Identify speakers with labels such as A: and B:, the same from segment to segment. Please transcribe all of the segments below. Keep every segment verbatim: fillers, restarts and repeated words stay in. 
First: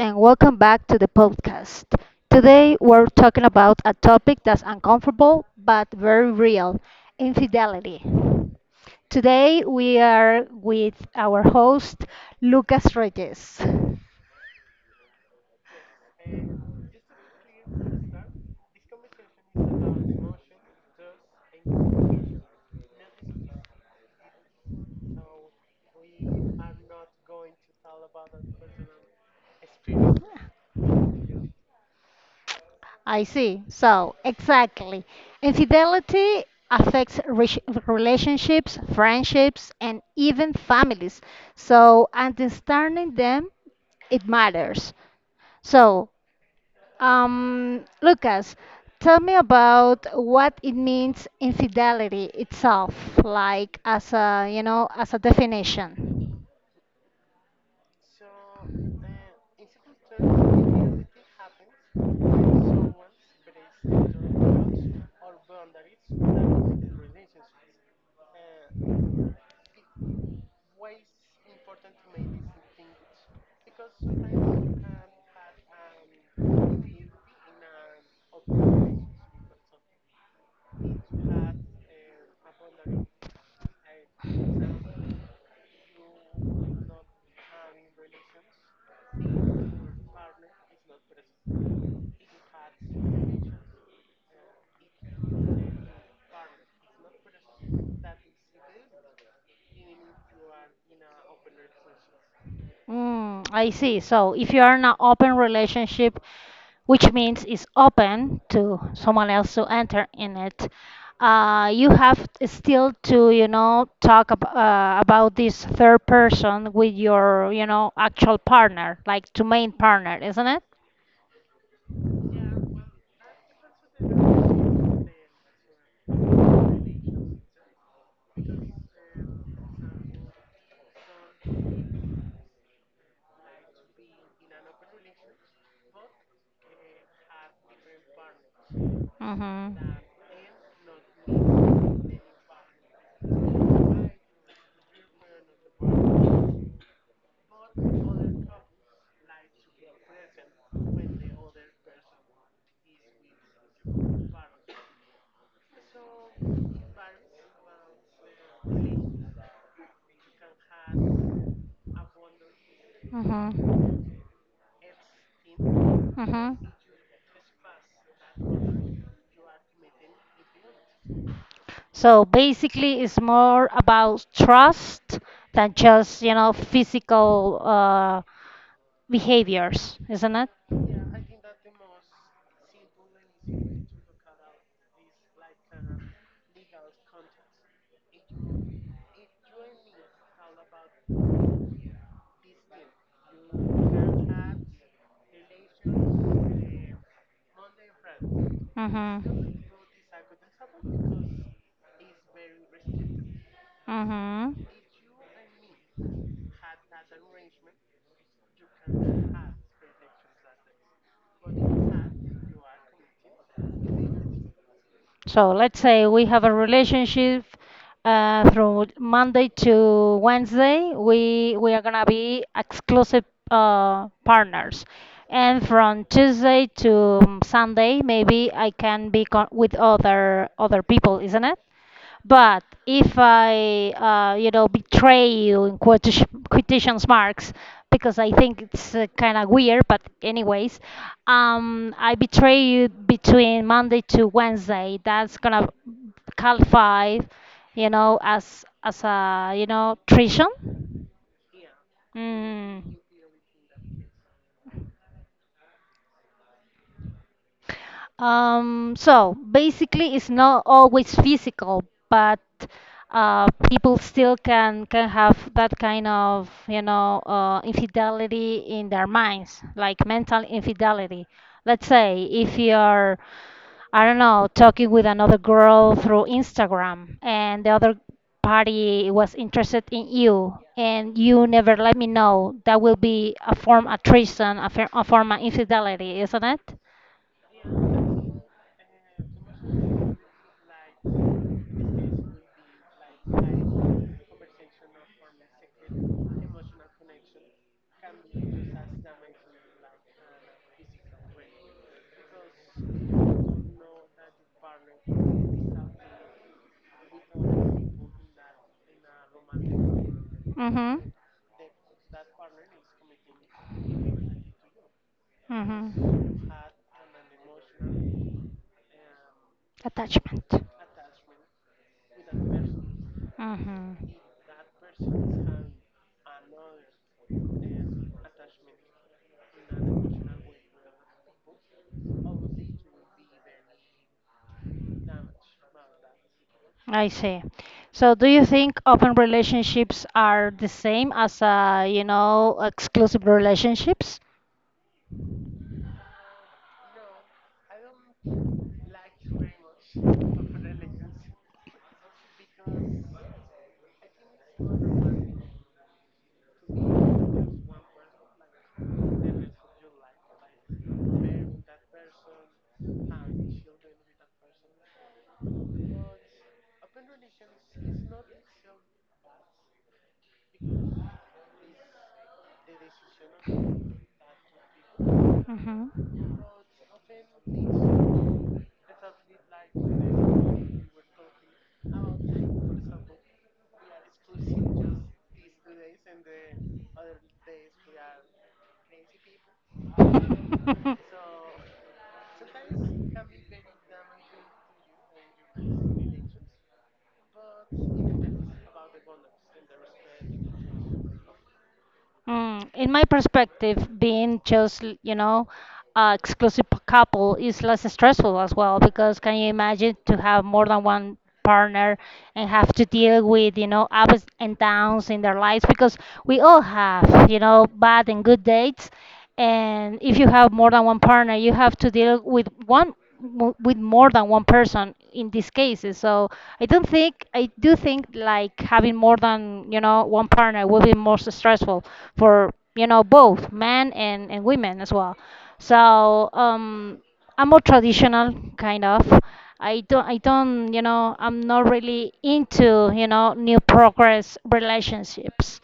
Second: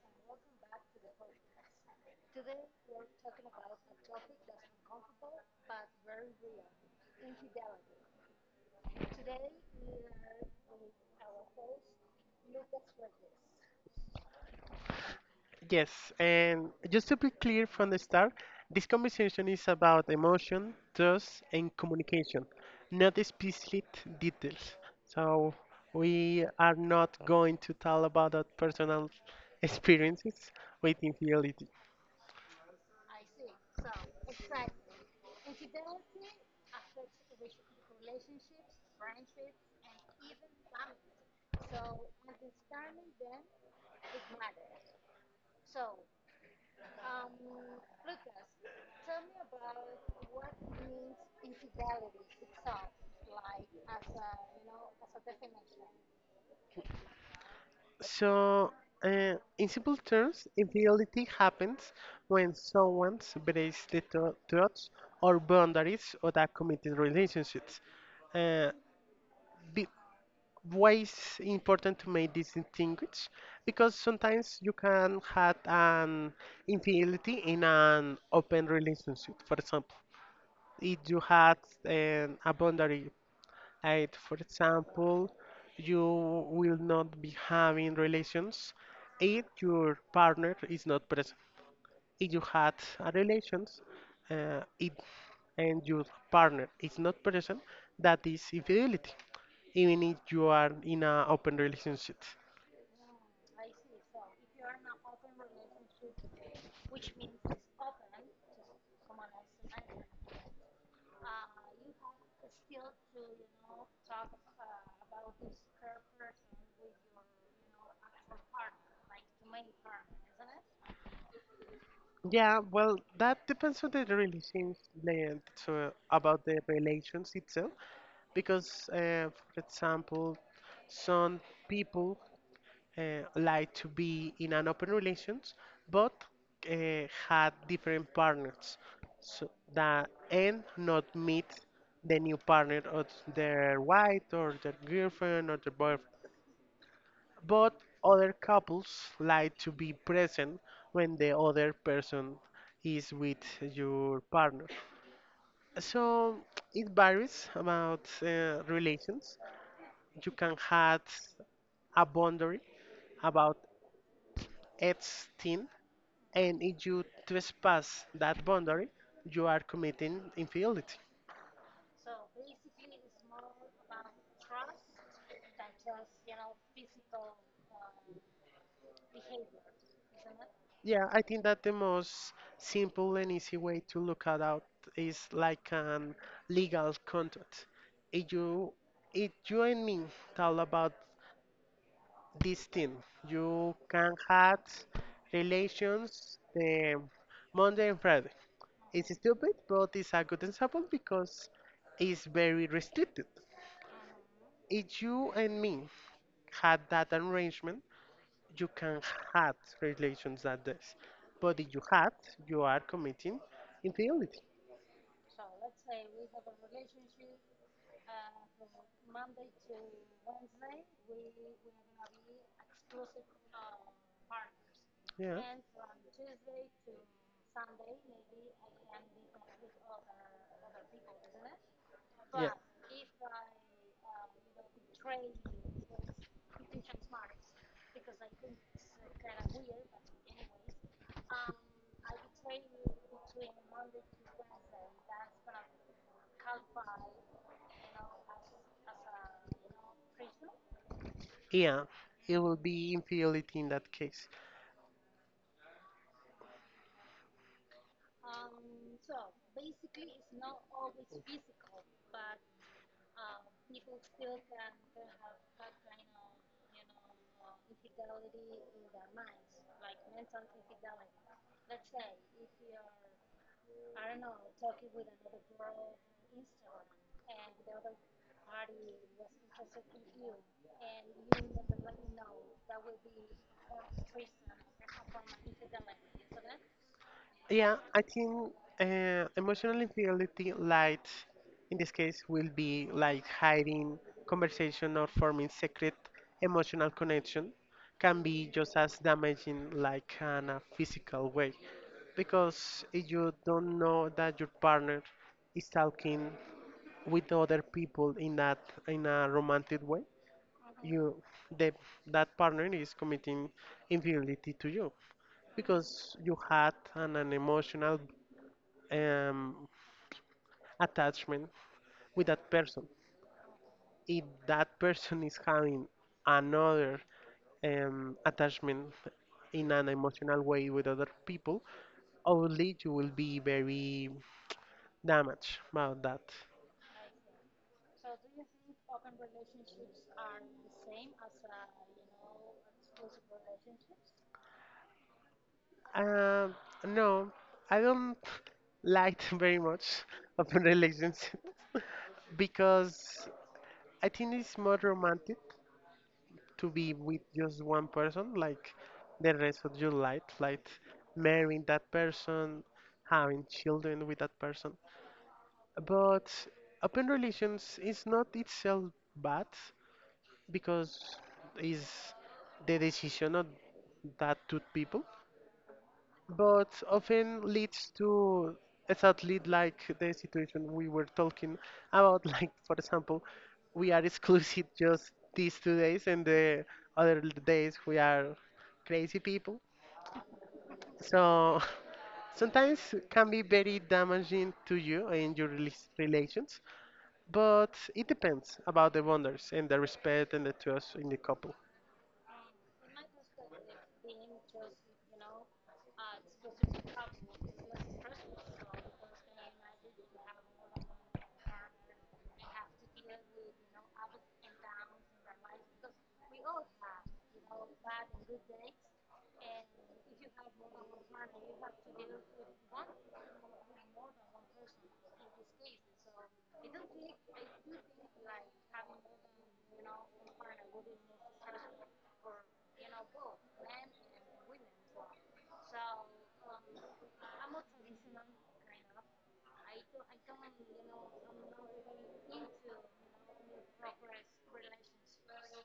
A: and welcome back to the podcast. Today, we're talking about a topic that's uncomfortable but very real, infidelity. Today, we are with our host, Lucas Reyes.
B: Yes, and just to be clear from the start, this conversation is about emotion, trust, and communication, not explicit details. So we are not going to tell about our personal experiences with infidelity.
A: I see. So, exactly. Infidelity affects re- relationships, friendships, and even families. So, understanding them, it matters. So, um, Lucas, tell me about what it means infidelity itself, like as a, you know, as a definition.
B: So, uh, in simple terms, infidelity happens when someone breaks the tru- truths or boundaries of a committed relationships. Uh, be- why is important to make this distinguish, because sometimes you can have an infidelity in an open relationship, for example. If you had an, a boundary, like for example, you will not be having relations if your partner is not present. If you had a relations, uh, it, and your partner is not present, that is infidelity, even if you are in an open relationship.
A: Mm, I see. So if you are in an open relationship, which means it's open to someone else to enter in it, uh, you have still to, you know, talk ab uh, about this third person with your, you know, actual partner, like to main partner, isn't it?
B: Yeah, well, that depends on the relations, the- so about the relations itself, because, uh, for example, some people uh, like to be in an open relations, but uh, had different partners, so
A: Mm-hmm.
B: that and not meet the new partner of their wife or their girlfriend or their boyfriend. But other couples like to be present when the other person is with your partner. So it varies about uh, relations. You can have a boundary about
A: Mm-hmm.
B: each thing.
A: Mm-hmm.
B: And if you trespass that boundary, you are committing infidelity.
A: So basically, it's more about trust than just, you know, physical uh, behaviors, isn't it?
B: Yeah, I think that the most simple and easy way to look at out is like an legal contract. If you, if you and me talk about this thing, you can have relations the Monday and Friday. It's stupid,
A: Mm-hmm.
B: but it's a good example because it's very restricted.
A: Mm-hmm.
B: If you and me had that arrangement, you can have relations like this. But if you have, you are committing infidelity.
A: So let's say we have a relationship uh, from Monday to Wednesday. We we are gonna be exclusive uh, partners,
B: Yeah.
A: and from Tuesday to Sunday, maybe I can be con- with other other people, isn't it?
B: Yeah.
A: But if I, uh, you know, betray you in quotation quotations marks, because I think it's uh, kind of weird, but anyways, um, I betray you between Monday to Wednesday. That's gonna qualify, you know, as as a you know treason.
B: Yeah. It will
A: Mm.
B: be infidelity in that case.
A: Um, so basically, it's not always physical, but uh, people still can can have that kind of you know uh, infidelity in their minds, like mental infidelity. Let's say if you're, I don't know, talking with another girl through Instagram, and the other party was interested in you, and you never let me know, that will be a form of treason, a, fir- a form of infidelity, isn't it?
B: Yeah, I think uh, emotional infidelity, like in this case, will be like hiding conversation or forming secret emotional connection, can be just as damaging like in a physical way, because if you don't know that your partner is talking with other people in that in a romantic way,
A: Mm-hmm.
B: you the, that partner is committing infidelity to you, because you
A: Hmm.
B: had an, an emotional um,
A: Attachment.
B: attachment with that person.
A: Hmm.
B: If that person is having another um, attachment in an emotional way with other people, obviously you will be very damaged about that.
A: I see. So do you think open relationships are the same as uh, you know, exclusive relationships?
B: Uh, no, I don't like very much open relationships because I think it's more romantic to be with just one person, like the rest of your life, like marrying that person, having children with that person. But open relations is not itself bad, because is the decision of that two people,
A: Hmm.
B: but often leads to exactly like the situation we were talking about. Like, for example, we are exclusive just these two days, and the other days we are crazy people. So sometimes can be very damaging to you and your rela- relations, but it depends about the boundaries and the respect and the trust in the couple.
A: Mm, in my perspective, being just, l- you know, uh, exclusive p- couple is less stressful as well, because can you imagine to have more than one partner and have to deal with, you know, ups and downs in their lives, because we all have, you know, bad and good dates. And if you have more than one partner, you have to deal with one mo- with more than one person in these cases. So I don't think, I do think like having more than you know one partner will be more stressful for you know both men and, and women as well. So um i'm more traditional kind of. I don't i don't you know i'm not really into you know new progress relationships,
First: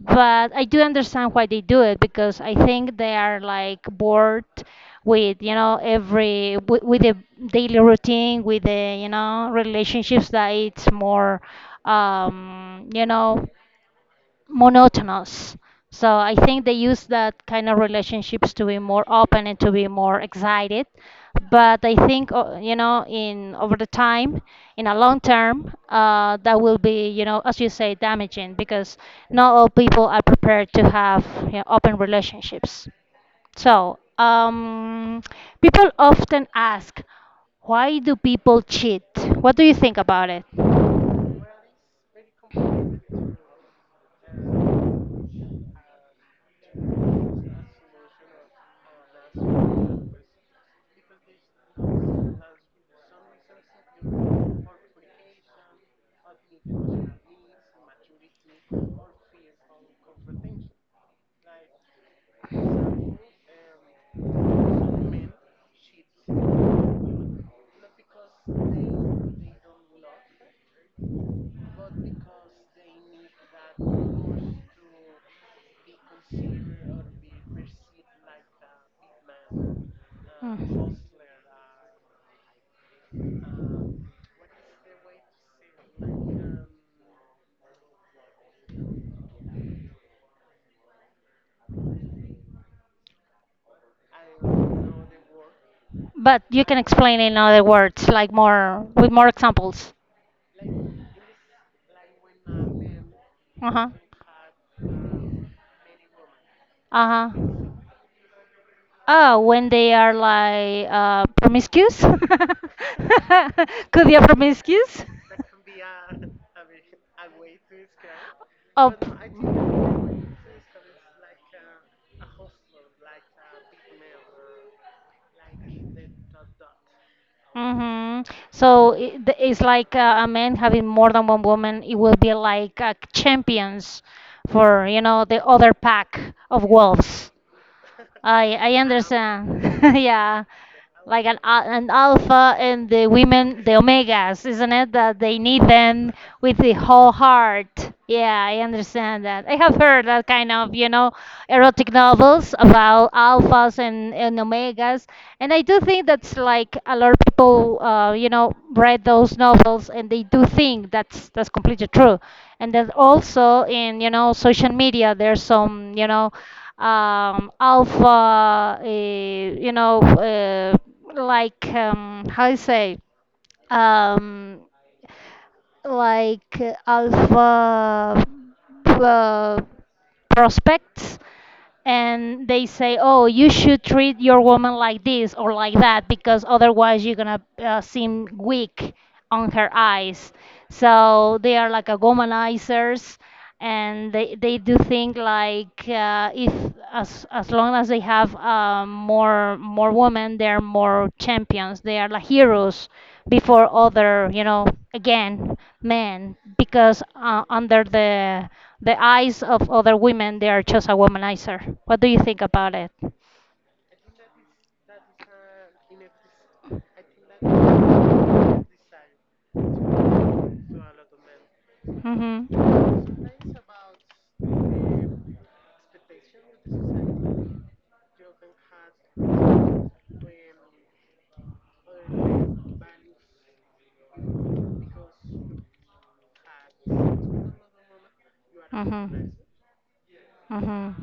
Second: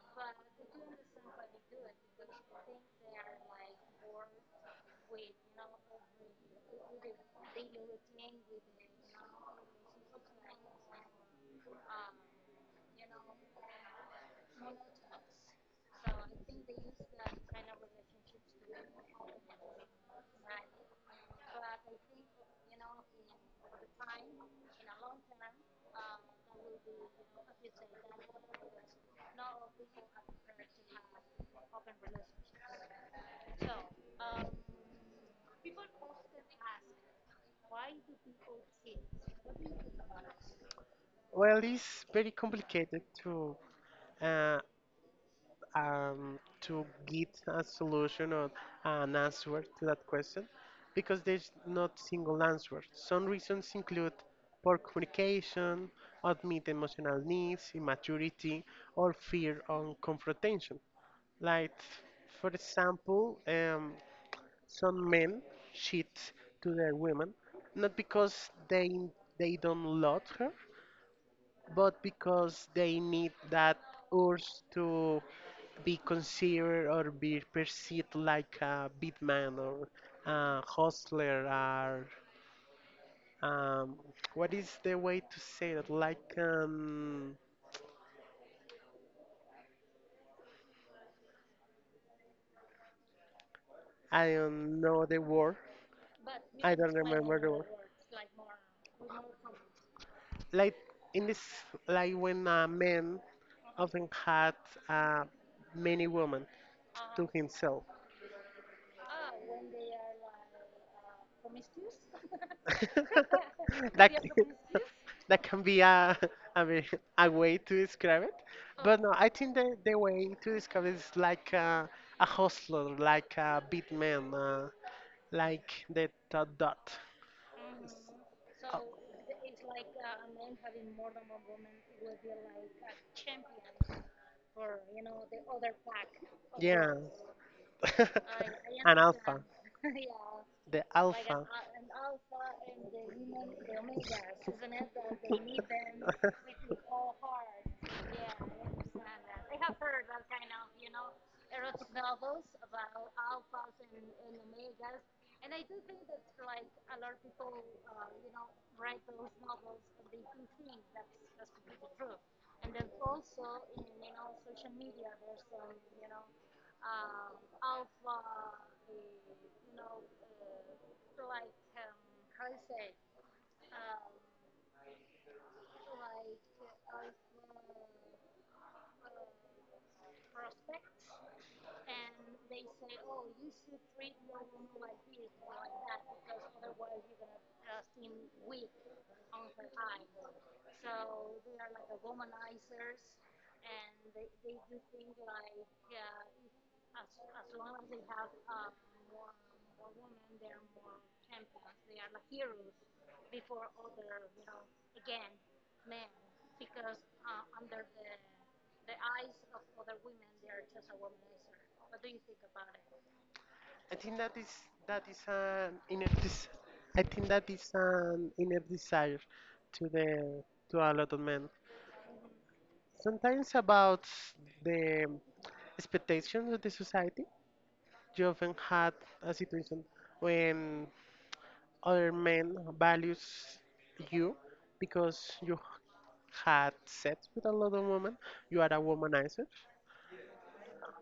A: but I do understand why they do it, because I think they are like bored with you know every with, with the daily routine, with the you know relationships, that it's more um, you know monotonous. So I think they use that kind of relationships to be more open and to be more excited. But I think o- you know, in over the time, in a long term, uh, that will be, you know, as you say, damaging, because not all people are prepared to have, you know, open relationships. So um, people often ask, why do people cheat? What do you think about it?
B: Well, it's very complicated to uh, um, to get a solution or an answer to that question, because there's not single answer. Some reasons include poor communication, admit emotional needs, immaturity, or fear on confrontation. Like, for example, um, some men cheat to their women not because they they don't love her, but because they need that urge to be considered or be perceived like a big man or a
A: Mm.
B: hustler or um, what is the way to say that? Like um, I don't know the word.
A: But you
B: I
A: can
B: don't
A: explain in
B: remember the word.
A: other words, like more with more examples.
B: Like in this, like when a man
A: Uh huh.
B: often had uh, many women
A: Uh
B: to
A: huh.
B: himself.
A: Oh, when they are like uh, promiscuous? Could
B: That
A: be a promiscuous?
B: that can be a, I mean, a way to describe it. But
A: Up.
B: no, I think the, the way to describe it is like a, a hustler, like a big man, uh, like the dot dot.
A: Mm-hmm.
B: Oh,
A: So it, th- it's like uh, a man having more than one woman. It will be like uh, champions for, you know, the other pack of
B: yeah.
A: wolves. I I
B: An alpha,
A: understand. Yeah.
B: the
A: Like an
B: alpha.
A: al- an alpha and the women, the omegas, isn't it? That they need them with the whole heart. Yeah, I understand that. I have heard that kind of, you know, erotic novels about alphas and, and omegas. And I do think that's like a lot of people, uh, you know, read those novels, and they do think that's that's completely true. And then also in, you know, social media, there's some, you know, um, alpha, uh, you know, uh, like um, how you say, um, like uh, alpha uh, prospects, and they say, oh, you should treat your woman like this or like that, because otherwise you're gonna uh, seem weak on her eyes. So they are like a womanizers, and they, they do think like uh, if as as long as they have uh, more more women, they're more champions. They are like heroes before other, you know, again, men, because uh, under the the eyes of other women, they are just a womanizer. What do you think about it?
B: I think that is that is an inner des- I think that is an inner desire to the to a lot of men.
A: Mm-hmm.
B: Sometimes about the expectations of the society. You often had a situation when other men values you because you had sex with a lot of women. You are a
A: Mhm.
B: womanizer.
A: Mhm.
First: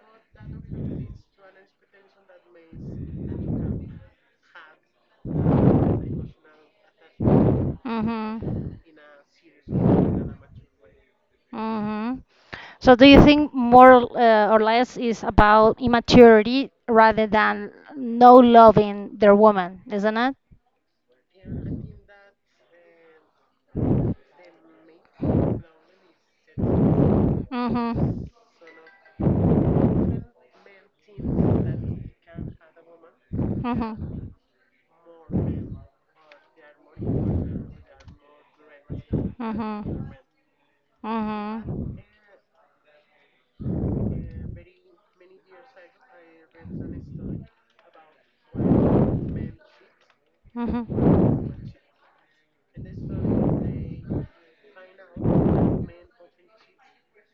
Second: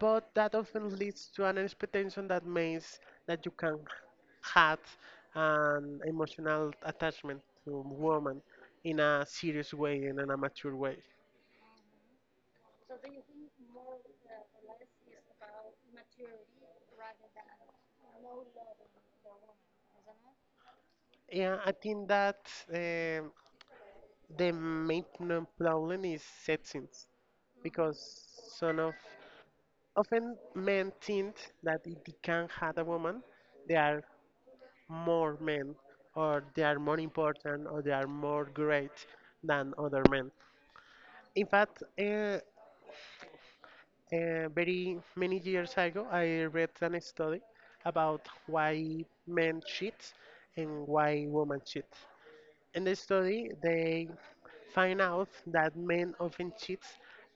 B: But that often leads to an expectation that means that you can have an emotional attachment to woman in a serious way and in
A: Mhm.
B: a mature way.
A: Hmm. So do you think more uh, or less is about immaturity rather than no loving their woman, isn't it?
B: Yeah, I think that um the main p- problem is sex, because
A: Mm-hmm.
B: son of often men think that if they can have a woman, they are
A: Mm-hmm.
B: more men, or they are more important, or they are more great
A: Mm-hmm.
B: than other
A: Mm-hmm.
B: men. In fact, uh, uh, very many years ago, I read an study about why men cheat and
A: Mm-hmm.
B: why women cheat. In the study, they find out that men often cheat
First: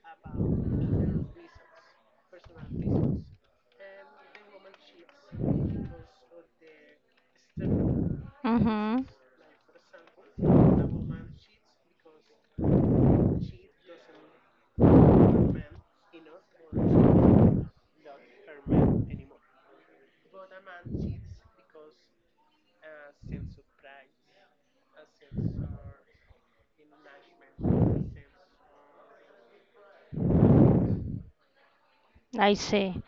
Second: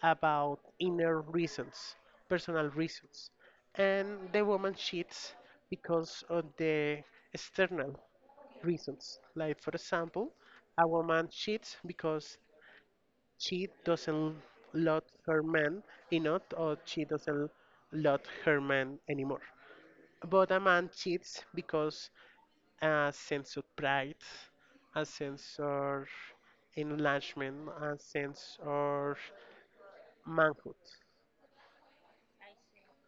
B: about inner reasons, personal reasons, and the woman cheats because of the external reasons. Like, for example, a woman cheats because she doesn't love her
A: Mm-hmm.
B: man enough, or she doesn't love her man anymore. But a man cheats because a sense of pride, a sense of enlargement, a sense of manhood.
A: Same, I see.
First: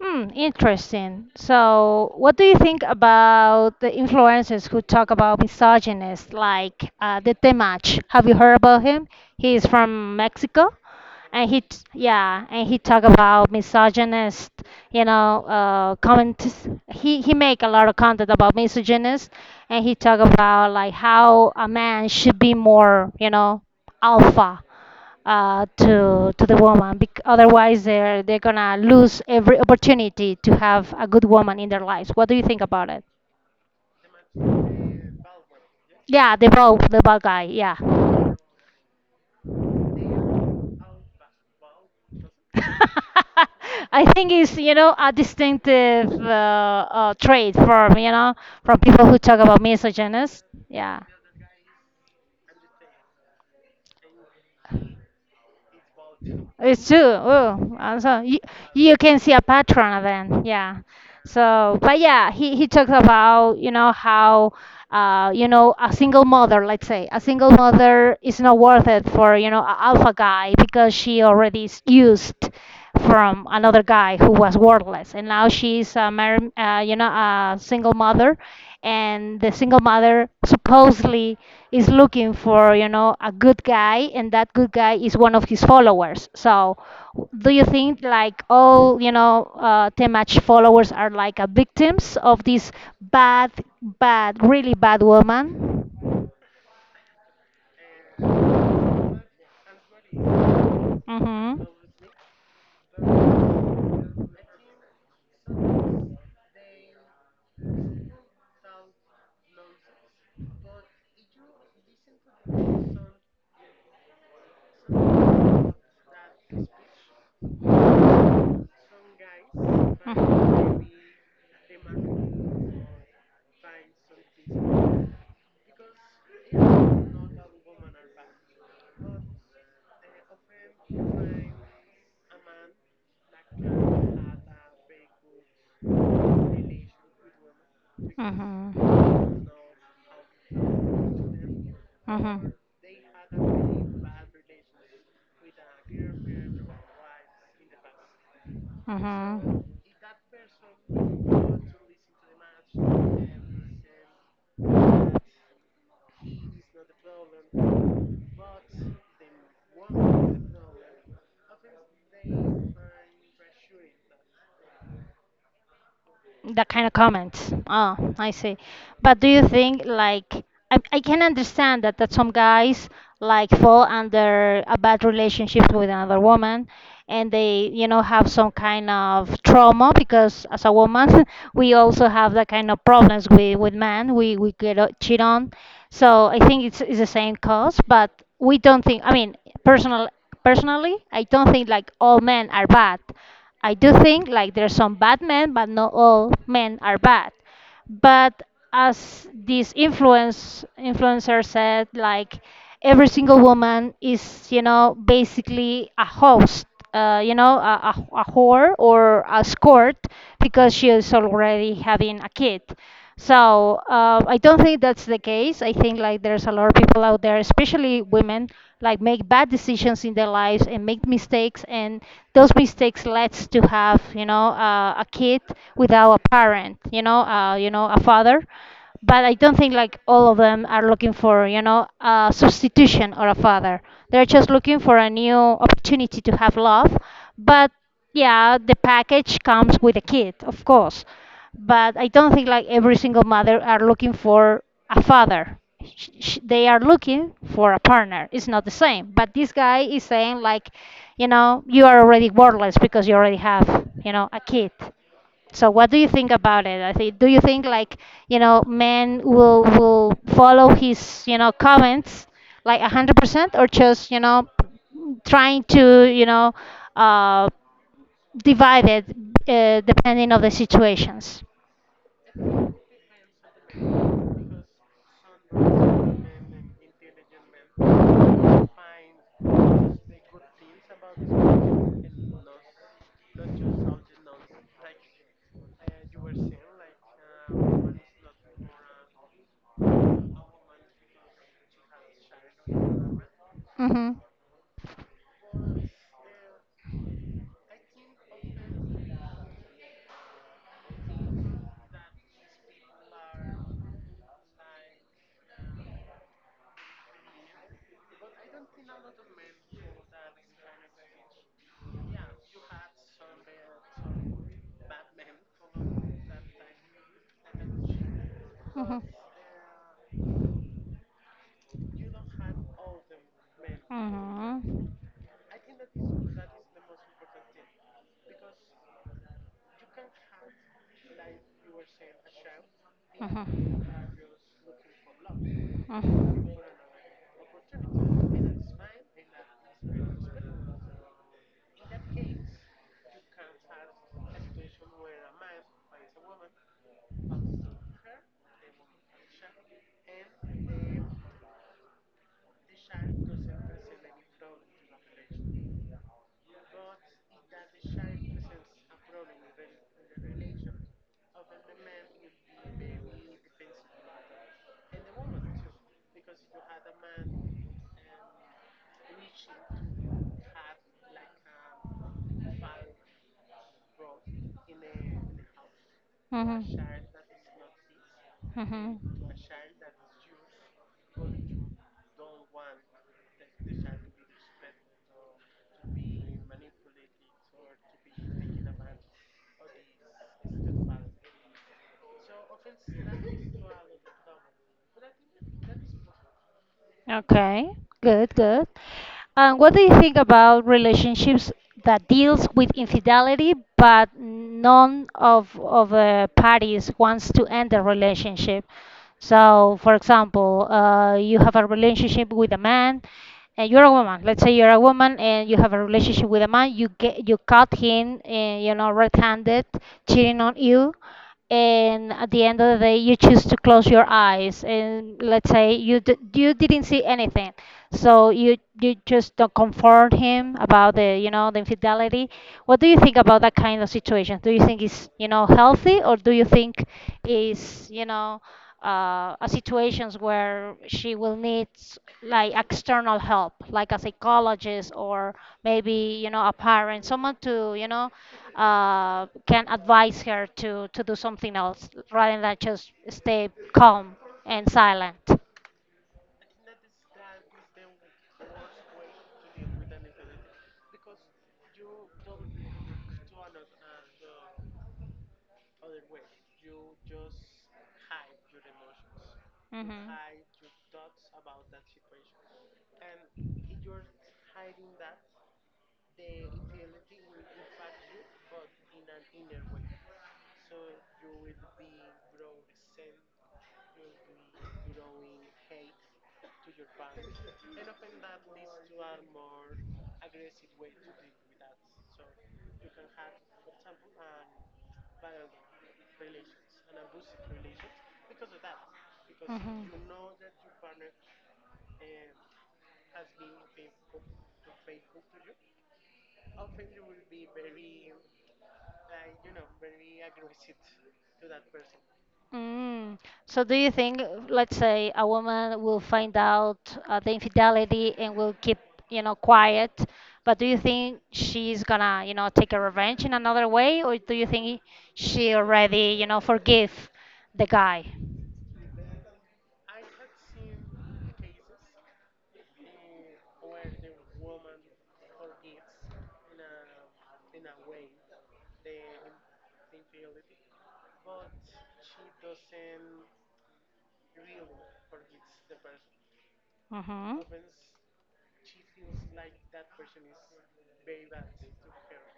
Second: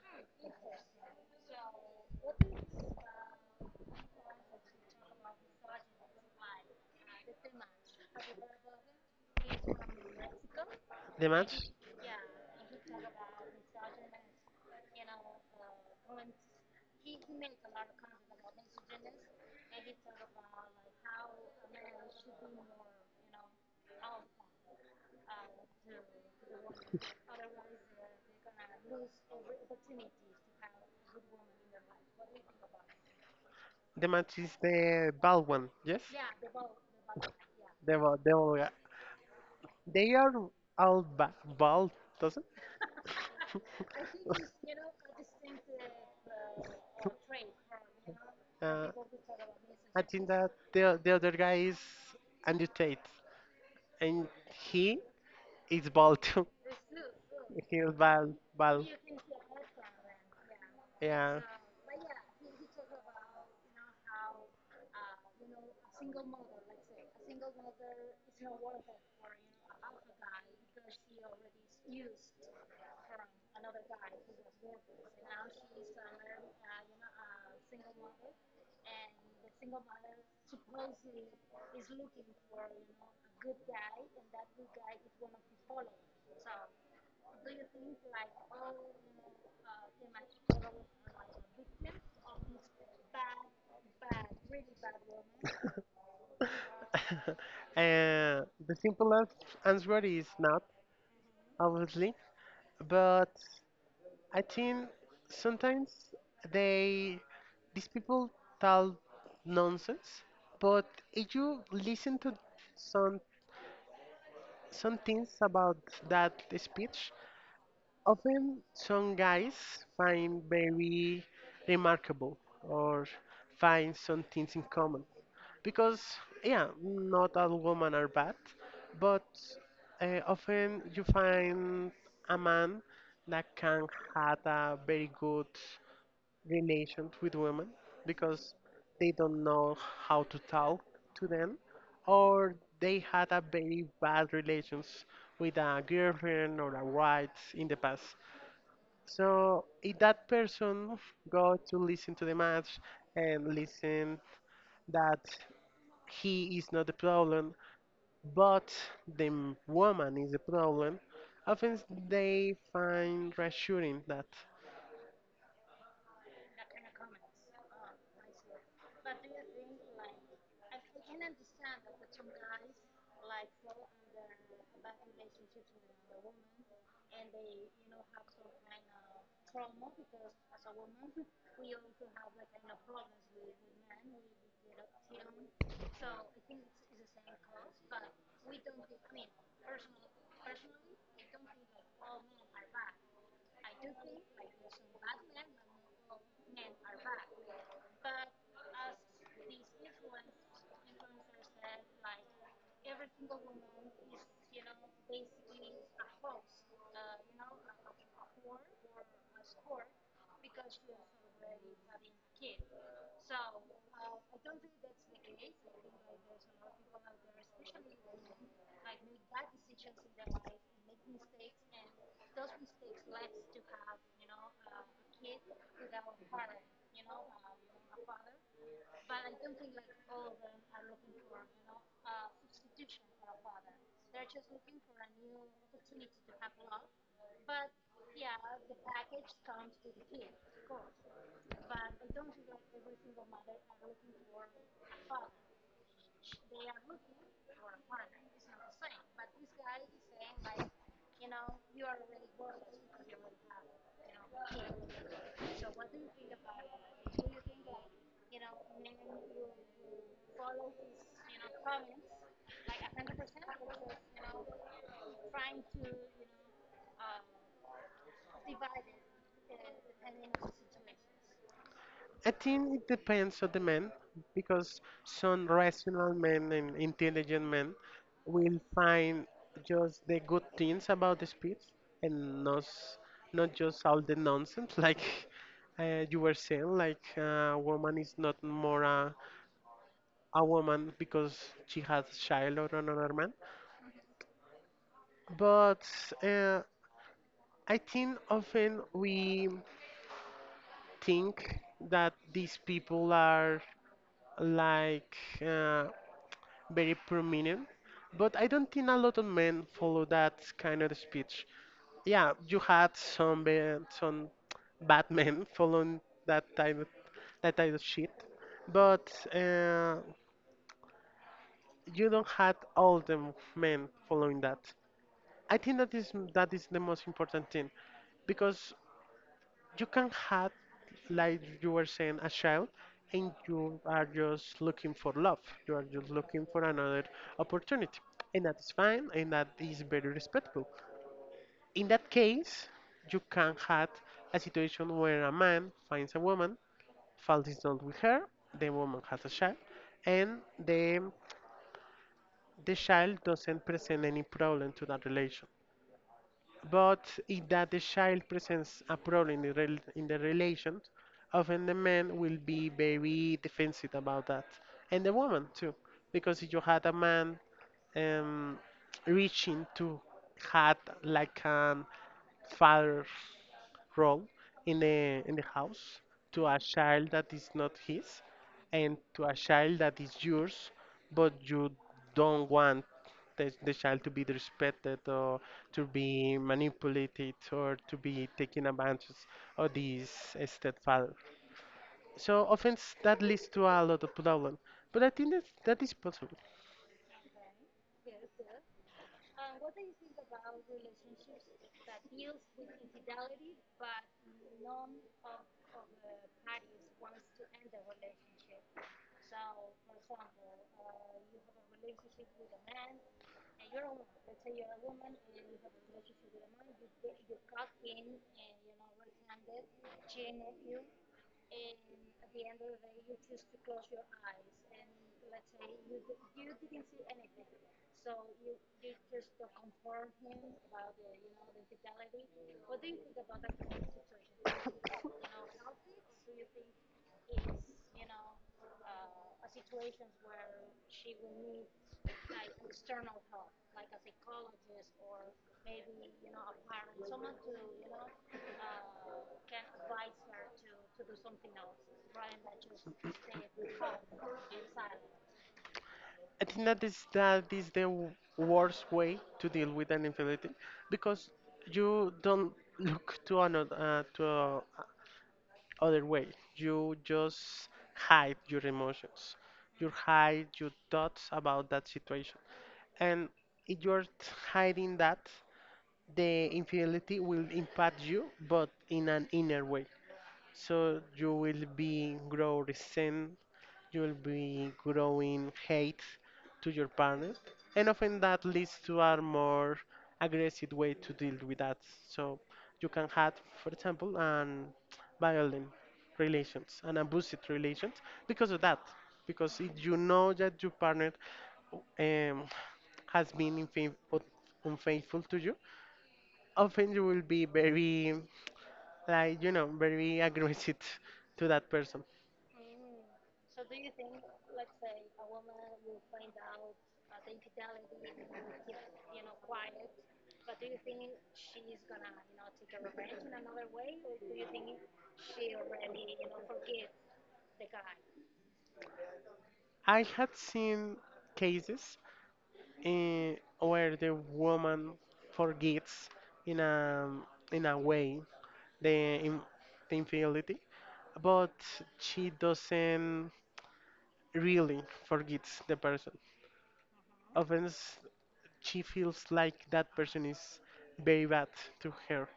A: Hmm, interesting. So, what do you think about the influencers who talk about misogynists, like uh, the Temach? Have you heard about him? He is from Mexico,
B: The
A: and he,
B: match,
A: t- yeah, and he talk about misogynist, you know, uh, comments. He he make a lot of content about misogynist, and he talk about like how a man should be more, you know, alpha uh, to to the woman. Bec- otherwise, they're they're gonna lose every opportunity to have a good woman in their lives. What do you think about it?
B: the match is the bald one, yes?
A: Yeah, the ball, the ball guy. Yeah.
B: The bald, the bald guy. They are all ba- bald, doesn't?
A: I think it's, you know, a distinctive uh, uh, trait from, you know from
B: Uh,
A: people who talk about
B: I think
A: misogynists.
B: that the
A: Yeah.
B: the other guy is Andrew Tate, and he is bald too.
A: It's true.
B: He
A: Oh,
B: is
A: also
B: bald,
A: you,
B: bald.
A: you can see a pattern then. Yeah.
B: Yeah.
A: So, but yeah, he he talks about, you know, how uh you know, a single mother, let's say, a single mother is not worth it for, you know, an alpha guy, because she already is used from another guy who was worthless, and now she's a mar- uh, you know, a single mother, and the single mother supposedly is looking for, you know, a good guy, and that good guy is one of his followers. So do you think like all, you know uh, temach followers are like a victims of this bad bad really bad woman?
B: Uh, the simplest answer is not,
A: Mm-hmm.
B: obviously, but I think sometimes they these people tell nonsense, but if you listen to some some things about that speech, often
A: Mhm.
B: some guys find very remarkable, or find some things in common, because yeah, not all women are bad, but uh, often you find a man that can have a very good relation with women, because
A: Mhm.
B: they don't know how to talk to them,
A: Mhm.
B: or they had a very bad relations with a girlfriend or a wife in the past. So if that person go to listen to the match and
A: Mhm.
B: listen that he is not the problem, but the m- woman is the problem, often they find reassuring that.
A: That kind of comments. Oh, I see. But do you think like, I, I can understand that that some guys like fall under a bad relationship with another woman, and they, you know, have some kind of trauma, because as a woman we also have that kind of problems with with men, we we get uh, cheat on. So I think it's, it's the same cause, but we don't think, I mean, personal personally I don't think like all men are bad. I do think like there's some bad men, but not all men are bad. But as this influence influencer said, like every single woman is, you know, basically a host, uh, you know, a, a, a whore or a escort, because she is already having a kid. So uh, I don't think that's the case. I think like there's a lot of people out there, especially women, like make bad decisions in their lives and make mistakes, and those mistakes leads to have, you know uh, a kid without a parent, you know, uh, you know, a father. But I don't think like all of them are looking for, you know, a substitution or a father. They're just looking for a new opportunity to have love. But yeah, the package comes with a kid, of course, but I don't think like every single mother are looking for a father. Sh- sh- They are looking for a partner. It's not the same. But this guy is saying like, you know, you are already worthless because you already have, you know, a kid. So what do you think about it? I think do you think like, you know, men will will follow his, you know, comments like a hundred percent, or just, you know, trying to, you know, uh, divided uh, depending of the situations.
B: I think it depends on the man, because some rational men and intelligent men will find just the good things about the speech and not s- not just all the nonsense, like uh, you were saying, like uh, a woman is not more a, a woman because she has a child or another man,
A: Hmm.
B: but uh, I think often we think that these people are like uh, very prominent, but I don't think a lot of men follow that kind of speech. Yeah, you had some ba- some bad men following that type of, that type of shit,
A: Hmm.
B: but uh, you don't have all the men
A: Hmm.
B: following that.
A: Hmm.
B: I think that is that is the most important thing, because you can have, like you were saying, a child, and you are just looking for love. You are just looking for another opportunity, and that is fine, and that is very respectful. In that case, you can have a situation where a man finds a woman, falls in love with her, the woman has a child, and the the child doesn't present any problem to that relation. But if that the child presents a problem in the, rel- in the relation, often the man will be very defensive about that, and the woman too. Because if you had a man um, reaching to had like an father's role in the in the house to a
A: Hmm.
B: child that is not his,
A: Hmm.
B: and to
A: Hmm.
B: a child that is yours, but you don't want the, the child to be respected, or to be manipulated or to be taken advantage of this stepfather, so often that leads to a lot of problem, but I think that that is possible.
A: Okay, good, good. And what do you think about relationships that deals with infidelity, but none of of the parties wants to end the relationship? So, for example, uh, you have a relationship with a man, and you're a woman. Let's say you're a woman and you have a relationship with a man. You get you caught him, uh, you know, red-handed, cheating on you. And at the end of the day, you choose to close your eyes and let's say you d- you didn't see anything. So you you just don't comfort him about the you know the infidelity. What do you think about that kind of situation? Do you think it's you know healthy, or do you think is you know uh, uh, situations where she will need s- like external help, like a psychologist or maybe you know a parent, someone to you know uh, can advise her to to do something else rather than just stay calm and silent.
B: I think that is that is the w- worst way to deal with an infidelity, because you don't look to another uh, to a other way. You just hide your emotions. You
A: Hmm.
B: hide your thoughts about that situation, and if you're t- hiding that, the infidelity will impact you, but in an inner way. So you will be grow resent, you will be growing hate to your partner, and often that leads to a more aggressive way to deal with that. So you can have, for example, an violent relations, an abusive relations because of that. Because if you know that your partner um, has been unfaithful, unfaithful to you, often you will be very like you know very aggressive to that person.
A: Mm. So do you think, let's say, a woman will find out uh, the infidelity and will keep, you know, quiet, but do you think she's gonna, you know, take a revenge in another way, or do you think she already, you know, forgive the guy?
B: I had seen cases, eh, where the woman forgets in a in a way the, in, the infidelity, but she doesn't really forgets the person.
A: Mm-hmm.
B: Often she feels like that person is very bad to her,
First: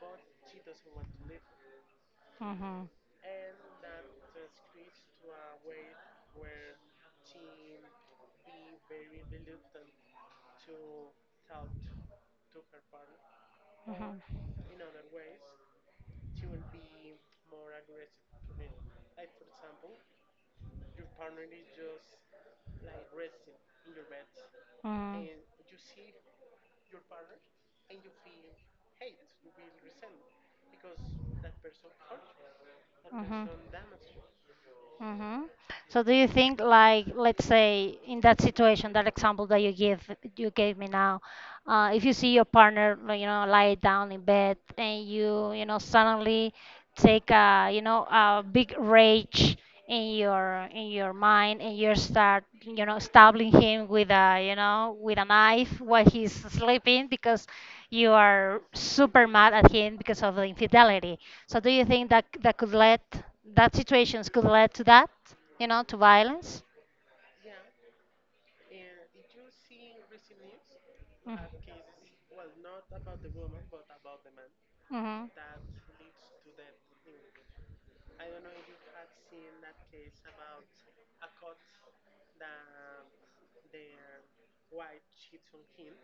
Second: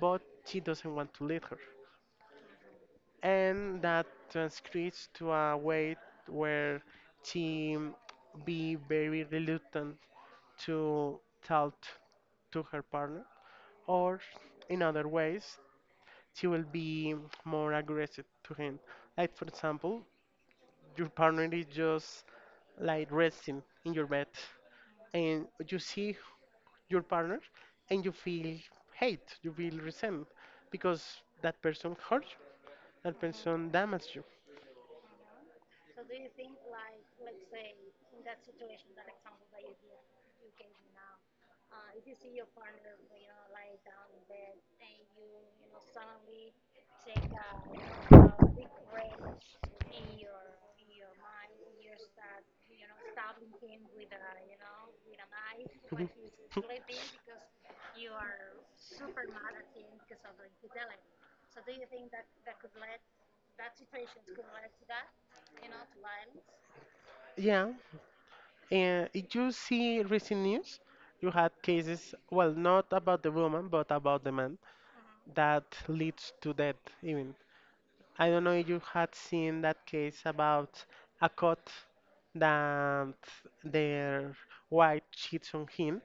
B: but she doesn't want to leave her.
A: Mm-hmm.
B: And that transcribes to a way where she be very reluctant to talk to her partner, or
A: Mm-hmm.
B: in other ways she will be more aggressive to him. Like for example, your partner is just like resting in your bed
A: Mm.
B: and you see your partner, and you feel hate, you feel resentment because that person hurt you, that
A: Mhm.
B: person damaged you.
A: Mhm. So do you think, like, let's say in that situation, that example that you give you gave me now, uh, if you see your partner, like, you know lie down in bed, and you you know suddenly take a you know a big rage in your in your mind, and you start you know stabbing him with a you know with a knife while he's sleeping, because you are super mad at him because of the infidelity. So do you think that that could lead that situations could lead to that, you know to violence?
B: Yeah, and if you see recent news? You had
A: Mm-hmm.
B: cases, well, not about the woman, but about the man, that leads to death, even. I don't know if you had seen that case about a cat that their wife cheats on him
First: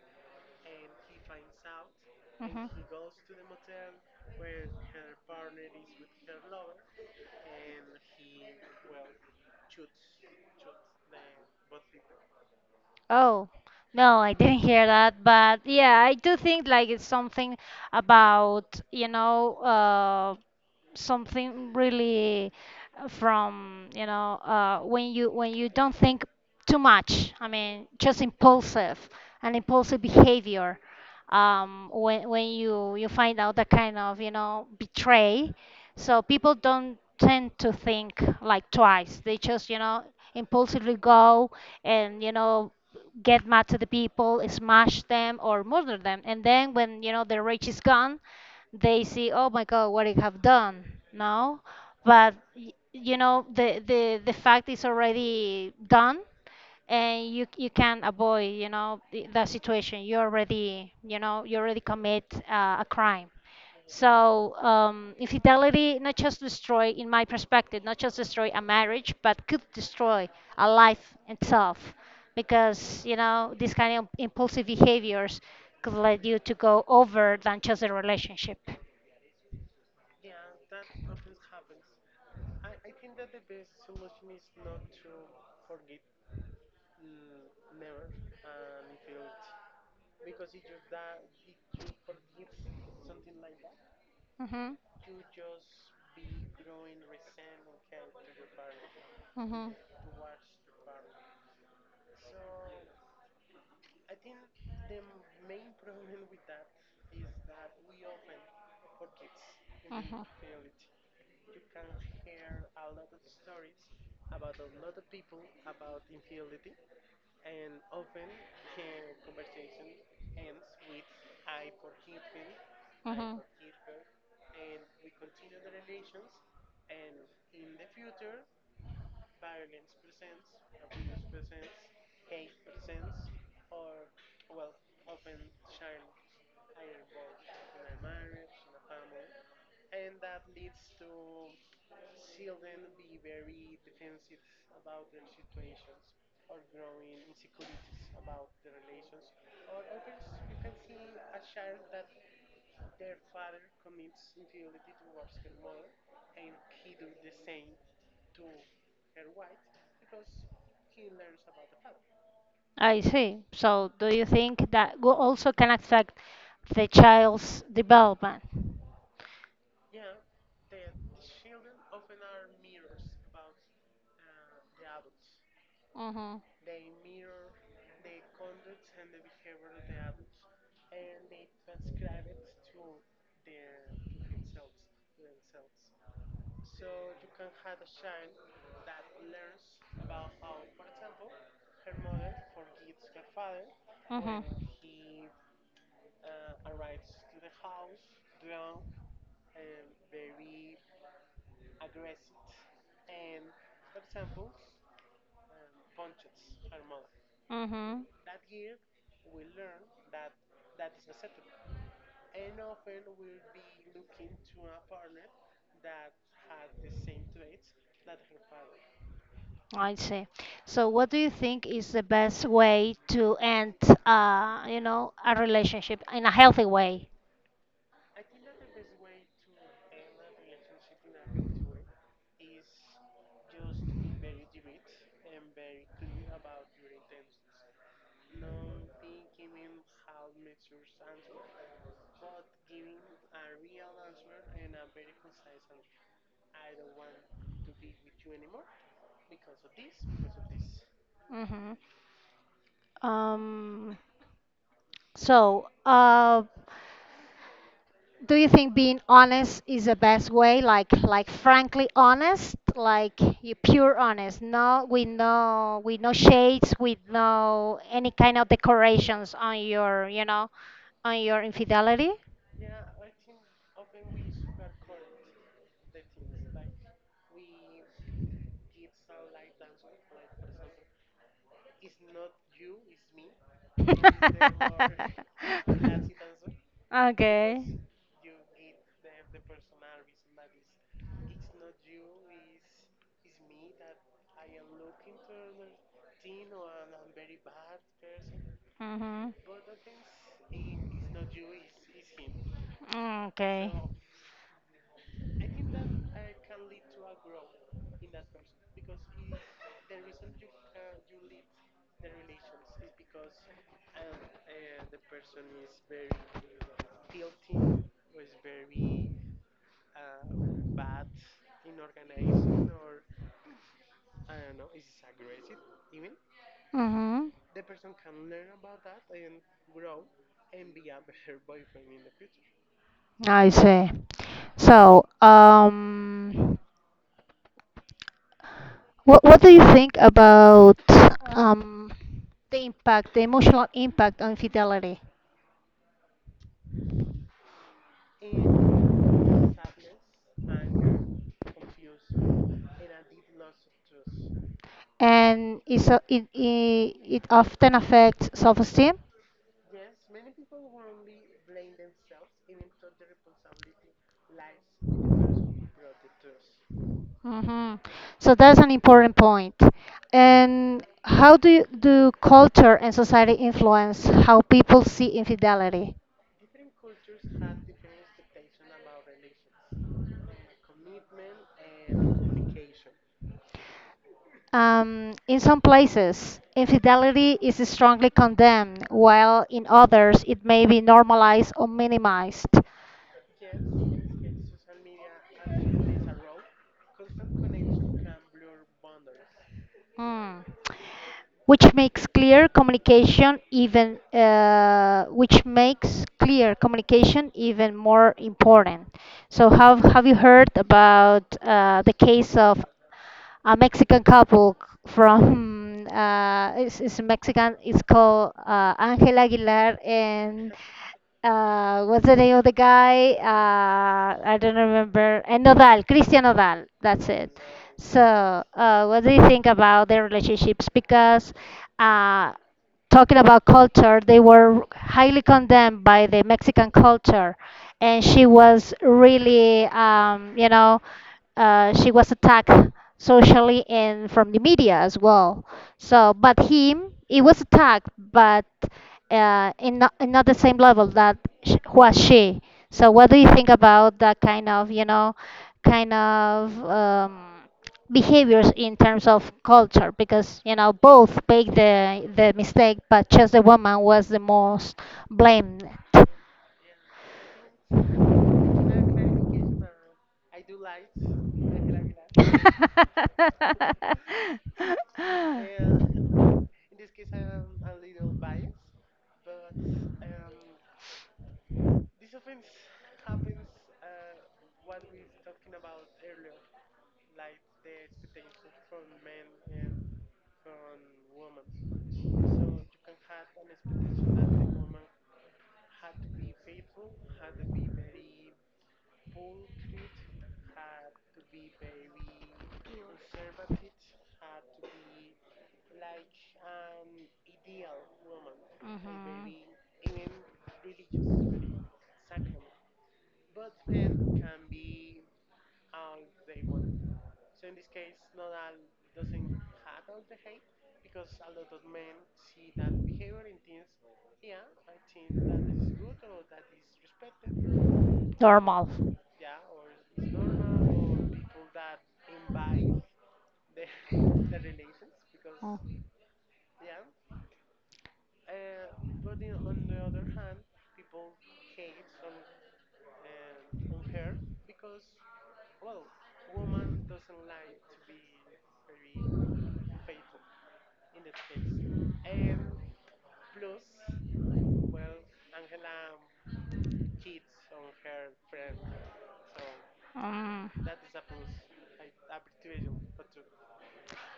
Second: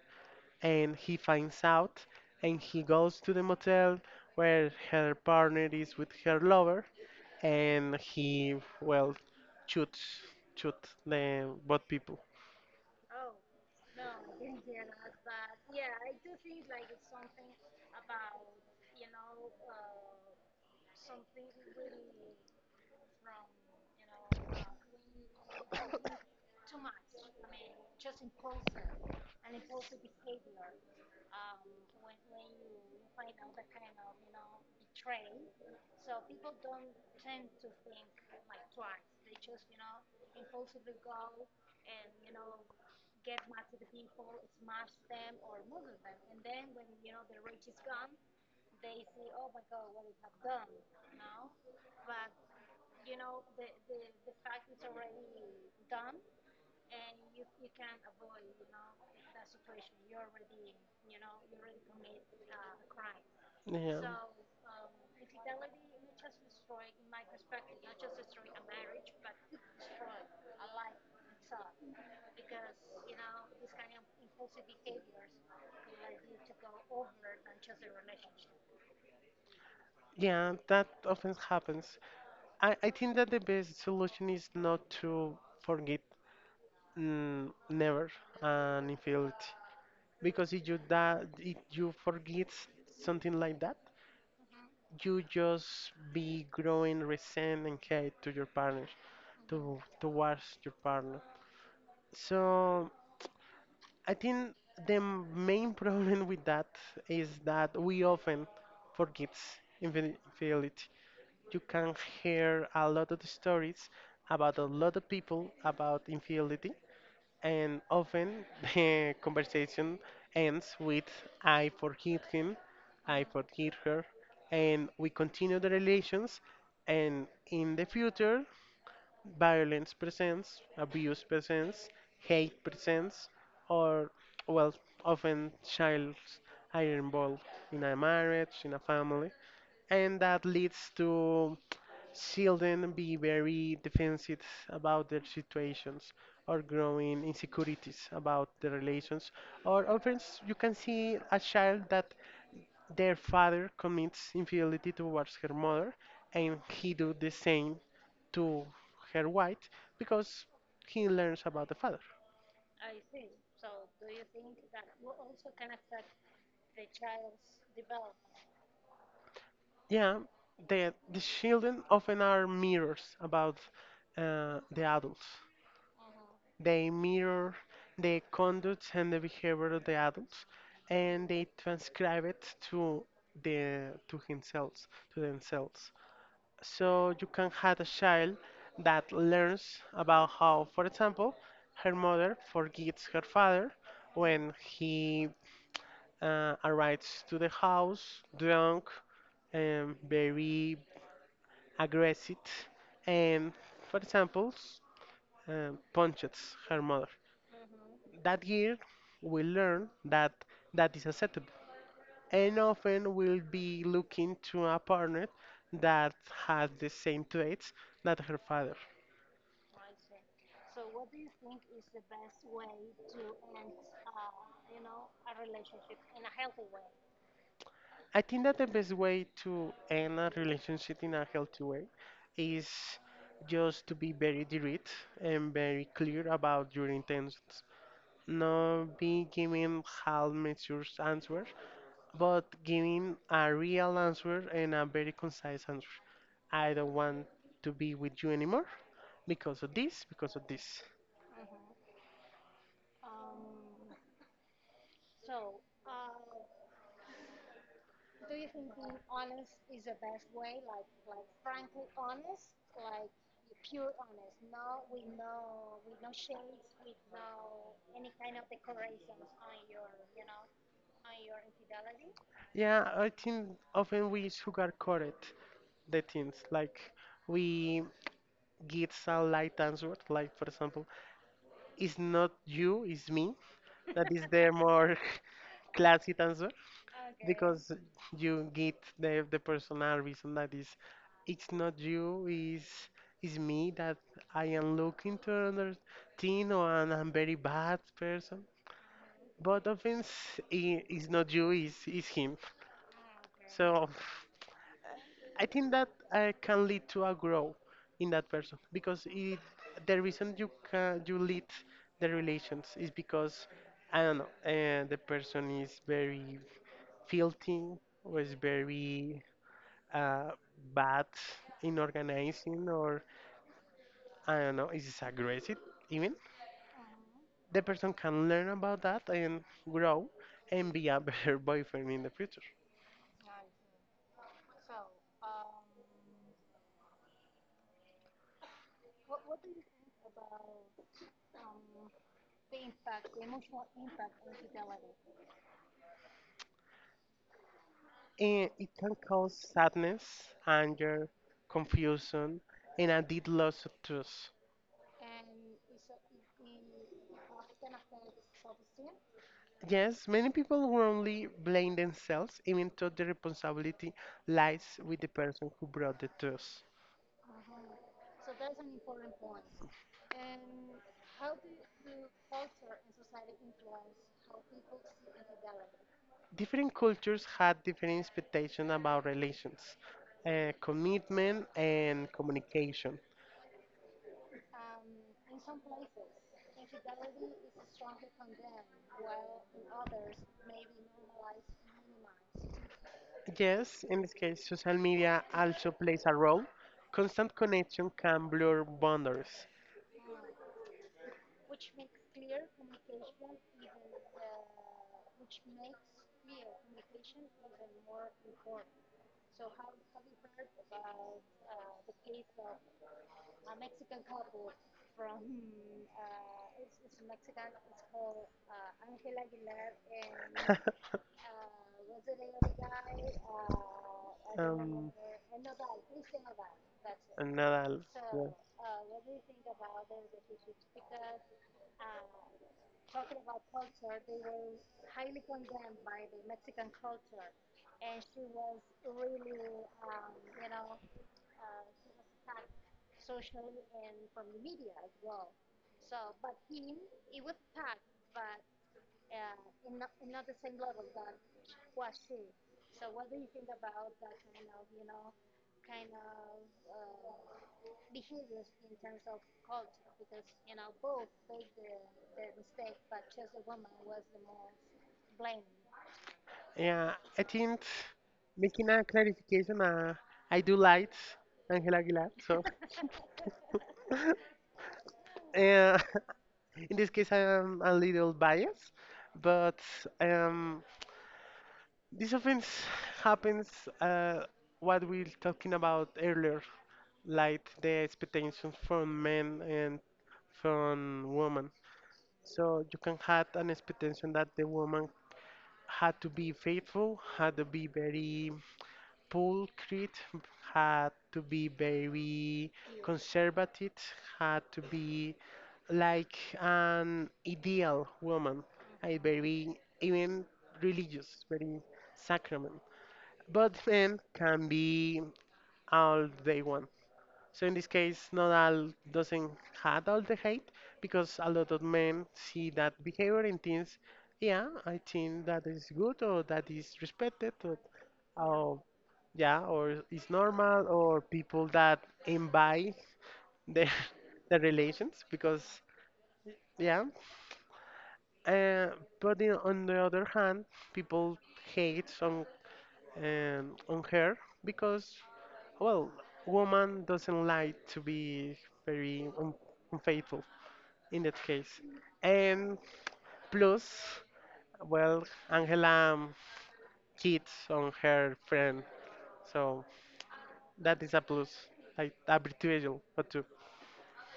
B: and he finds out, and
A: Hmm.
B: he goes to the motel where her partner is with her lover, and he, well, shoots, shoots the both people.
A: Oh, no, I didn't hear that, but yeah, I do think like it's something about, you know, uh, something really from, you know, uh, when you when you don't think too much. I mean, just impulsive, and impulsive behavior. Um, when when you you find out that kind of, you know, betray, so people don't tend to think like twice. They just, you know, impulsively go, and you know get mad to the people, smash them, or murder them. And then when you know the rage is gone, they see, oh my God, what I have done. No, but y- you know the the the fact is already done, and you you can avoid you know the, the situation. You already you know you already commit uh, a crime.
B: Yeah.
A: So, um, infidelity not just destroy, in my perspective, not just destroy a marriage, but could destroy a life itself, because you know these kind of impulsive behaviors could lead you to go over than just a relationship.
B: Yeah, that often happens. I, I think that the best solution is not to forget, mm, never, an infidelity, because if you da- if you forget something like that,
A: Hmm.
B: you just be growing resent and hate to your partner,
A: Hmm.
B: to towards your partner. So I think the main problem with that is that we often forget
A: uh
B: infidel- infidelity. You can hear a lot of stories about a lot of people about infidelity, and often the conversation ends with "I forgive him," "I
A: uh
B: forgive her," and we continue the relations. And in the future, violence presents, abuse presents, hate presents, or, well, often child are involved in a marriage, in a family, and that leads to children be very defensive about their situations, or growing insecurities about the relations, or often you can see a child that their father commits infidelity towards her mother and he do the same to her wife because he learns about the father.
A: I see. So, do you think that go- also can affect the child's development?
B: Yeah, the, the children often are mirrors about uh, the adults.
A: Mhm.
B: They mirror the conduct and the behavior of the adults, and they transcribe it to the to themselves, to themselves. So you can have a child that learns about how, for example, her mother forgets her father
A: Mhm.
B: when he, uh, arrives to the house drunk and very aggressive, and for example, s- um punches her mother.
A: Mhm.
B: That year, we learn that that is acceptable, and often we'll be looking to a partner that has the same traits that her father.
A: I see. So, what do you think is the best way to end, uh, you know, a relationship in a healthy way?
B: I think that the best way to end a relationship in a healthy way is just to be very direct and very clear about your intentions. Not be giving half measures answers, but giving a real answer and a very concise answer. I don't want to be with you anymore because of this, because of this.
A: Mhm. Um. So, uh, Do you think being honest is the best way? Like, like frankly honest, like you pure honest. No, we know, we no shades, with no any kind of decorations on your, you know, on your infidelity.
B: Yeah, I think often we sugarcoat it, the things. Like, we give a light answer, like for example, it's not you, it's me. That is the more classy answer.
A: Okay.
B: Because you get the the personal reason, that is, it's not you, is is me, that I am looking to another thing, or, and I'm very bad person.
A: Mhm.
B: But offense, i- is not you, is is him.
A: Mm, okay.
B: So I think that, uh, can lead to a growth in that person, because it, the reason you can, you lead the relations is because, I don't know, uh, the person is very filthy, or is very, uh, bad in organizing, or I don't know, is aggressive, even,
A: Mhm.
B: the person can learn about that and grow and be a better boyfriend in the future.
A: I see. So, um, what what do you think about um the impact, the emotional impact on fidelity,
B: And it can cause sadness, anger, confusion, and a deep loss of trust.
A: and it's a, it, it it often affects self-esteem.
B: Yes, many people wrongly blame themselves, even though the responsibility lies with the person who brought the trust.
A: Hmm. So that's an important point. And how do you, do culture and society influence how people see infidelity?
B: Different cultures had different expectations about relations, uh, commitment, and communication.
A: Um, in some places, infidelity is strongly condemned, while in others it may be normalized or minimized.
B: Yes, in this case, social media also plays a role. Constant connection can blur boundaries.
A: Hmm. Which makes clear communication even uh, which makes clear communication even more important. So have have you heard about, uh, the case of a Mexican couple? From, uh, it's, it's a Mexican. It's called, uh, Angela Aguilar and, uh, what's the name of the guy? Uh, I don't
B: um,
A: remember. And Nodal, Christian Nodal. That's it.
B: another,
A: So,
B: yeah.
A: uh, what do you think about their relationships? Because, uh, talking about culture, they were highly condemned by the Mexican culture, and she was really um, you know, uh, she was attacked socially and from the media as well. So, but him, he was attacked, but uh, in not, in not the same level that sh- was she. So, what do you think about that kind of, you know, kind of um, behaviors in terms of culture, because you know both made the the mistake, but just the woman was the most blamed.
B: Yeah, I think, making a clarification, uh, I do lights, Angela Aguilar, so. Yeah, in this case, I am a little biased, but, um, this offense happens, uh, what we are talking about earlier, like the expectations from men and from women. So you can have an expectation that the woman had to be faithful, had to be very pulchrite, had to be very conservative, had to be like an ideal woman, a
A: Mhm.
B: very even religious, very sacrament. But men can be all they want. So in this case, not all doesn't have all the hate because a lot of men see that behavior and thinks, yeah, I think that is good, or that is respected, or, or
A: Normal. the,
B: yeah, or it's normal, or people that envy their their relations
A: Oh.
B: because yeah. Uh, but the, on the other hand, people hate on, um, on her because, well, woman doesn't like to be very un- unfaithful in that case. And plus, well, Angela, um, cheats on her friend, so
A: Mm.
B: that is a plus, like a betrayal, but too.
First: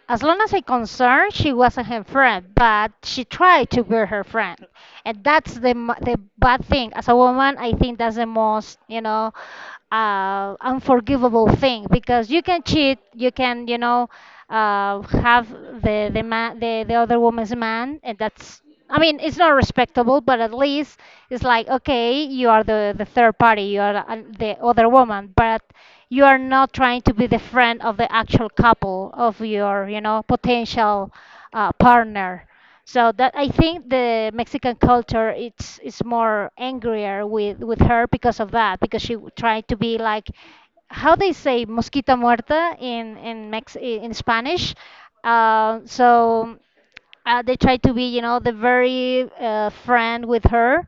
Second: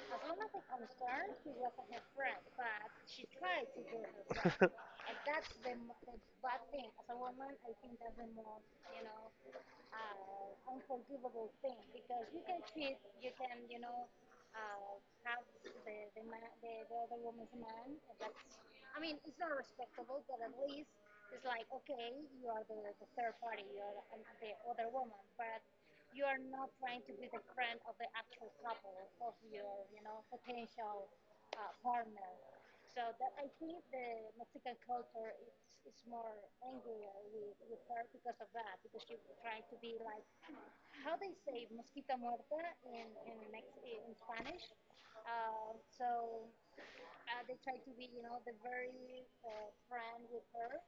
A: As long as I concerned, she wasn't her friend, but she tried to be her friend, and that's the m- the bad thing. As a woman, I think that's the most you know uh, unforgivable thing, because you can cheat, you can you know uh, have the the man the, the other woman's man, and that's, I mean, it's not respectable, but at least it's like, okay, you are the, the third party, you are uh, the other woman, but you are not trying to be the friend of the actual couple of your, you know, potential uh, partner. So that, I think, the Mexican culture, it's it's more angrier with with her because of that, because she tried to be like how they say mosquita muerta in in Mex in Spanish. Uh, so, uh, they tried to be, you know, the very uh, friend with her.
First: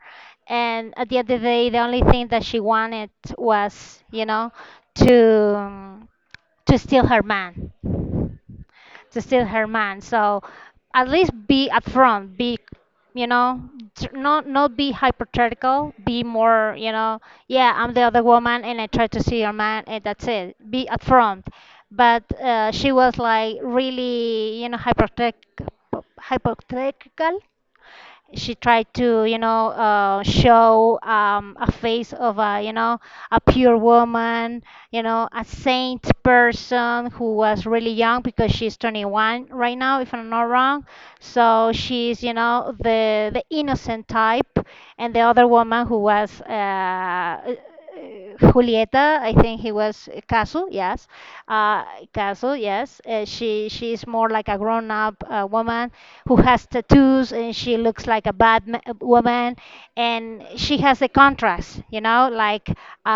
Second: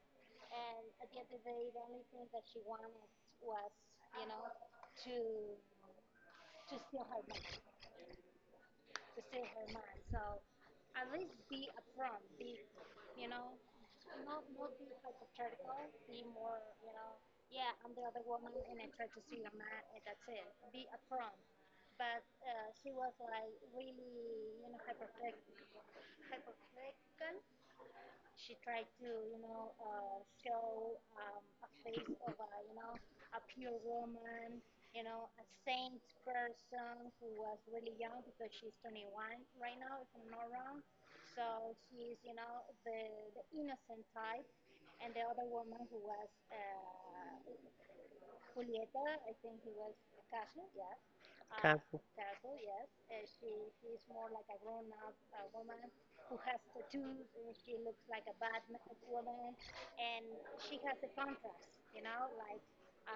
A: And at the end of the day, the only thing that she wanted was, you know, to um, to steal her man, to steal her man. So at least be upfront, be, you know, tr- not not be hypothetical, be more, you know, yeah, I'm the other woman and I try to see your man and that's it. Be upfront. But, uh, she was like really, you know, hypothetical hypothetical she tried to you know uh, show, um, a face of a you know a pure woman, you know a saint person, who was really young because she's twenty-one right now, if I'm not wrong. So she's you know the the innocent type. And the other woman, who was, uh, uh, Julieta, I think he was, uh, Casu, yes,
B: Cat,
A: uh, Casu, yes. Uh, she she is more like a grown-up uh, woman, who has tattoos and she looks like a bad ma- woman, and she has a contrast, you know like, uh,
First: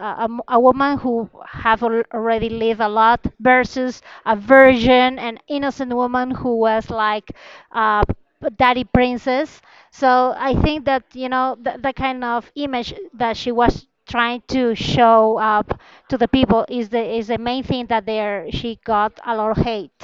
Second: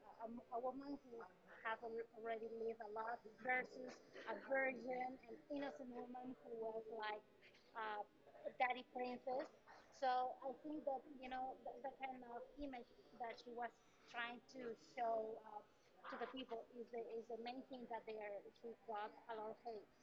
A: a, a m- a woman who have al- already lived a lot versus a virgin and innocent woman who was like, uh, p- daddy princess. So I think that, you know the, the kind of image that she was trying to show up to the people, is the is the main thing that there she got a lot of hate,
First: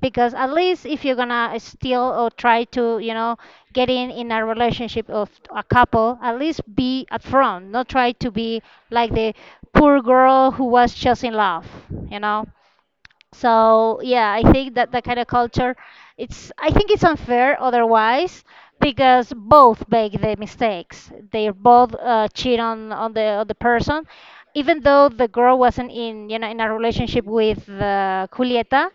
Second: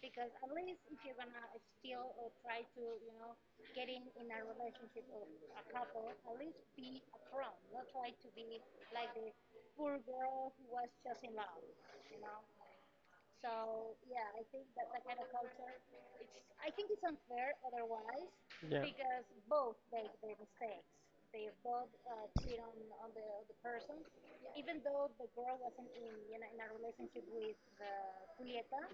A: because at least if you're gonna steal or try to, you know get in in a relationship of a couple, at least be upfront, not try to be like the poor girl who was just in love, you know so yeah, I think that that kind of culture, it's I think it's unfair otherwise,
B: yeah.
A: because both make the mistakes, they both, uh, cheat on on the on the person, even though the girl wasn't in you know in a relationship with, uh, Julieta.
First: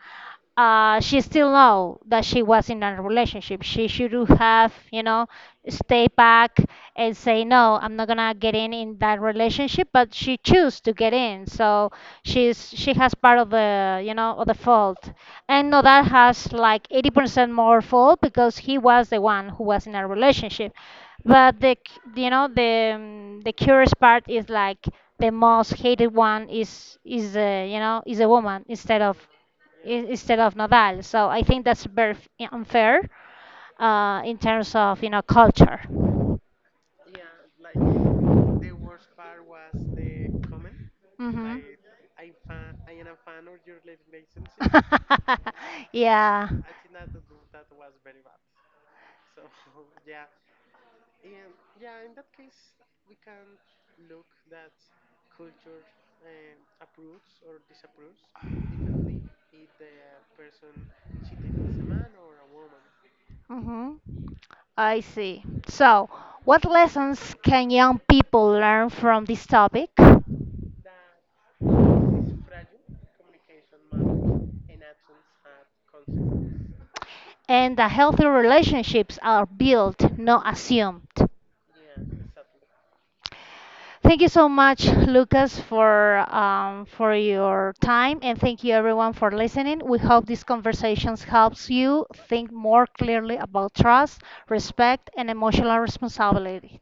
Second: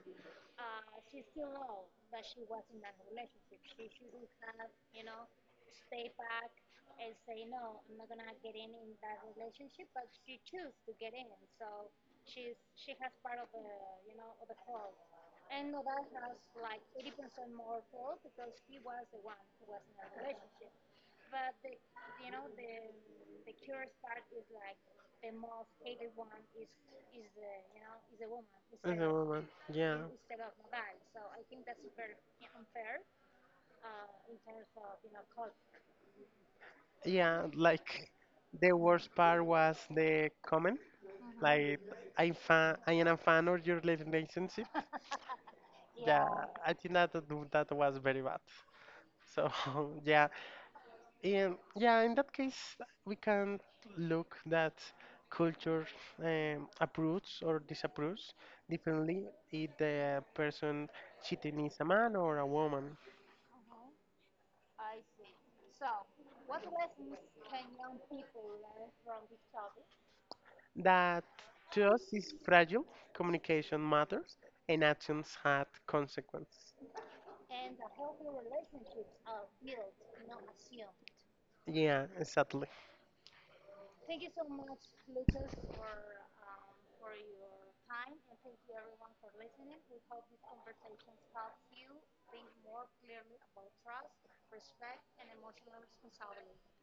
A: uh, She still know that she was in a relationship. She should have, you know, stay back and say no, I'm not gonna get in in that relationship. But she chose to get in, so she's she has part of the, you know, of the fault. And Nodal has like eighty percent more fault because he was the one who was in a relationship. But the, c- you know, the um, the curious part is like the most hated one is is the, you know, is a woman,
B: I
A: instead of
B: know, man. Yeah.
A: i- instead of Nadal. So I think that's very f- unfair, uh, in terms of, you know culture.
B: Yeah, like the worst part was the comment.
A: Hmm.
B: Like, I'm fan, I am a fan of your relationship. Yeah,
A: Yeah.
B: I think that
A: I
B: that was very bad. So yeah, and yeah, in that case, we can look that culture, um, approves or disapproves differently if the person cheating is a man or a woman.
A: hmm I see. So, what lessons can young people learn from this topic?
B: That to us is fragile, communication matters, and actions had consequences.
A: And the healthy relationships are built, not assumed.
B: Yeah, exactly.
A: Thank you so much, Lucas, for um, for your time, and thank you everyone for listening. We hope these conversations helps you think more clearly about trust, respect, and emotional responsibility.